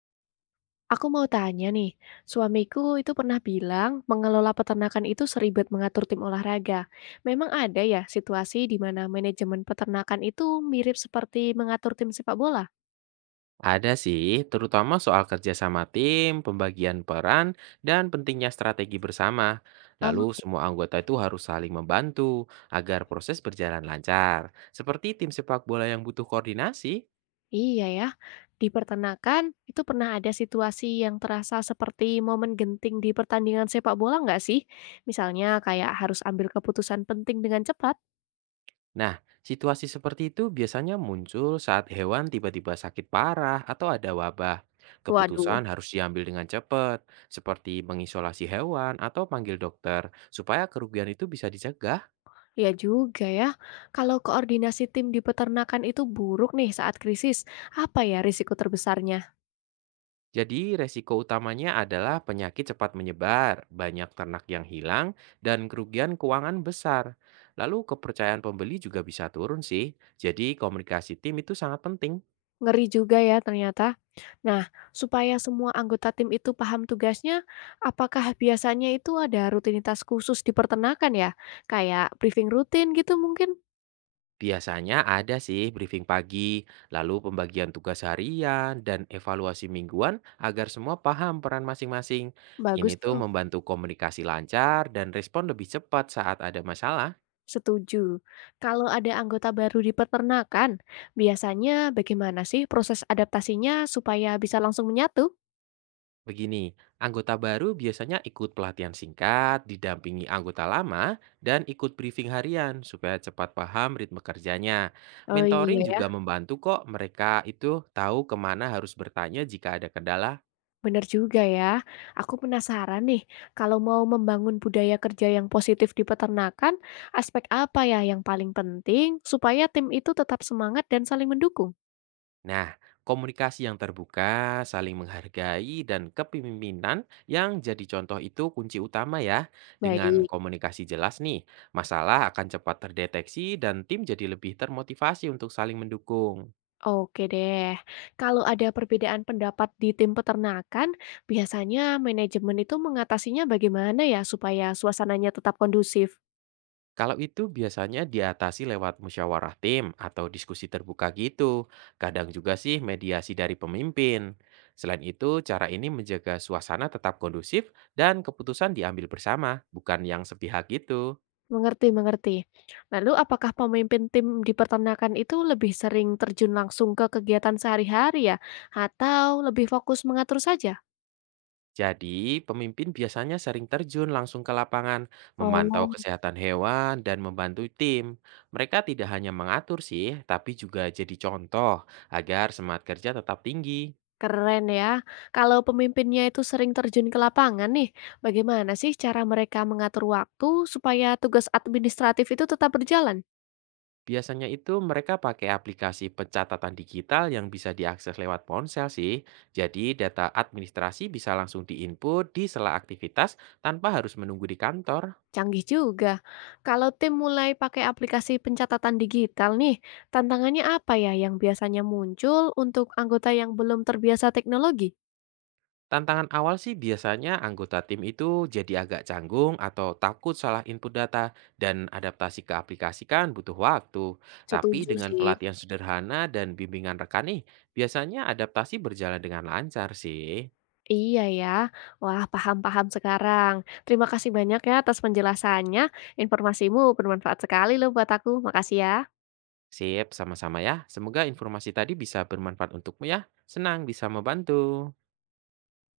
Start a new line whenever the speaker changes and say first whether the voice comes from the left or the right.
left: Aku mau tanya nih, suamiku itu pernah bilang mengelola peternakan itu seribet mengatur tim olahraga. Memang ada ya situasi di mana manajemen peternakan itu mirip seperti mengatur tim sepak bola?
right: Ada sih, terutama soal kerja sama tim, pembagian peran, dan pentingnya strategi bersama.
left: Oh,
right: Lalu
left: gitu.
right: semua anggota itu harus saling membantu agar proses berjalan lancar. Seperti tim sepak bola yang butuh koordinasi.
left: Iya ya, di peternakan itu pernah ada situasi yang terasa seperti momen genting di pertandingan sepak bola nggak sih? Misalnya kayak harus ambil keputusan penting dengan cepat.
right: Nah, situasi seperti itu biasanya muncul saat hewan tiba-tiba sakit parah atau ada wabah.
left: Waduh.
right: Keputusan harus diambil dengan cepat, seperti mengisolasi hewan atau panggil dokter, supaya kerugian itu bisa dicegah.
left: Ya juga ya. Kalau koordinasi tim di peternakan itu buruk nih saat krisis, apa ya risiko terbesarnya?
right: Jadi resiko utamanya adalah penyakit cepat menyebar, banyak ternak yang hilang, dan kerugian keuangan besar. Lalu kepercayaan pembeli juga bisa turun sih. Jadi komunikasi tim itu sangat penting.
left: Ngeri juga ya ternyata. Nah, supaya semua anggota tim itu paham tugasnya, apakah biasanya itu ada rutinitas khusus di peternakan ya? Kayak briefing rutin gitu mungkin?
right: Biasanya ada sih briefing pagi, lalu pembagian tugas harian, dan evaluasi mingguan agar semua paham peran masing-masing. Ini
left: Bagus
right: tuh
left: tuh,
right: membantu komunikasi lancar dan respon lebih cepat saat ada masalah.
left: setuju. Kalau ada anggota baru di peternakan, biasanya bagaimana sih proses adaptasinya supaya bisa langsung menyatu?
right: Begini, anggota baru biasanya ikut pelatihan singkat, didampingi anggota lama, dan ikut briefing harian supaya cepat paham ritme kerjanya.
left: Oh
right: Mentoring
left: iya.
right: juga membantu kok mereka itu tahu kemana harus bertanya jika ada kendala.
left: Bener juga ya. Aku penasaran nih, kalau mau membangun budaya kerja yang positif di peternakan, aspek apa ya yang paling penting supaya tim itu tetap semangat dan saling mendukung?
right: Nah, komunikasi yang terbuka, saling menghargai, dan kepemimpinan yang jadi contoh itu kunci utama ya. Dengan
left: Baik.
right: komunikasi jelas nih, masalah akan cepat terdeteksi dan tim jadi lebih termotivasi untuk saling mendukung.
left: Oke deh. Kalau ada perbedaan pendapat di tim peternakan, biasanya manajemen itu mengatasinya bagaimana ya supaya suasananya tetap kondusif?
right: Kalau itu biasanya diatasi lewat musyawarah tim atau diskusi terbuka gitu. Kadang juga sih mediasi dari pemimpin. Selain itu, cara ini menjaga suasana tetap kondusif dan keputusan diambil bersama, bukan yang sepihak gitu.
left: Mengerti mengerti. Lalu apakah pemimpin tim di peternakan itu lebih sering terjun langsung ke kegiatan sehari-hari ya? Atau lebih fokus mengatur saja?
right: Jadi, pemimpin biasanya sering terjun langsung ke lapangan, memantau
left: Oh,
right: kesehatan hewan, dan membantu tim. Mereka tidak hanya mengatur sih, tapi juga jadi contoh agar semangat kerja tetap tinggi.
left: keren ya. Kalau pemimpinnya itu sering terjun ke lapangan nih, bagaimana sih cara mereka mengatur waktu supaya tugas administratif itu tetap berjalan?
right: Biasanya itu mereka pakai aplikasi pencatatan digital yang bisa diakses lewat ponsel sih. Jadi data administrasi bisa langsung diinput di sela aktivitas tanpa harus menunggu di kantor.
left: Canggih juga. Kalau tim mulai pakai aplikasi pencatatan digital nih, tantangannya apa ya yang biasanya muncul untuk anggota yang belum terbiasa teknologi?
right: Tantangan awal sih biasanya anggota tim itu jadi agak canggung atau takut salah input data dan adaptasi ke aplikasi kan butuh waktu. Tapi
left: Setuju
right: dengan
left: sih.
right: pelatihan sederhana dan bimbingan rekan nih, biasanya adaptasi berjalan dengan lancar sih.
left: Iya ya. Wah, paham-paham sekarang. Terima kasih banyak ya atas penjelasannya. Informasimu bermanfaat sekali loh buat aku. Makasih ya.
right: Sip, sama-sama ya. Semoga informasi tadi bisa bermanfaat untukmu ya. Senang bisa membantu.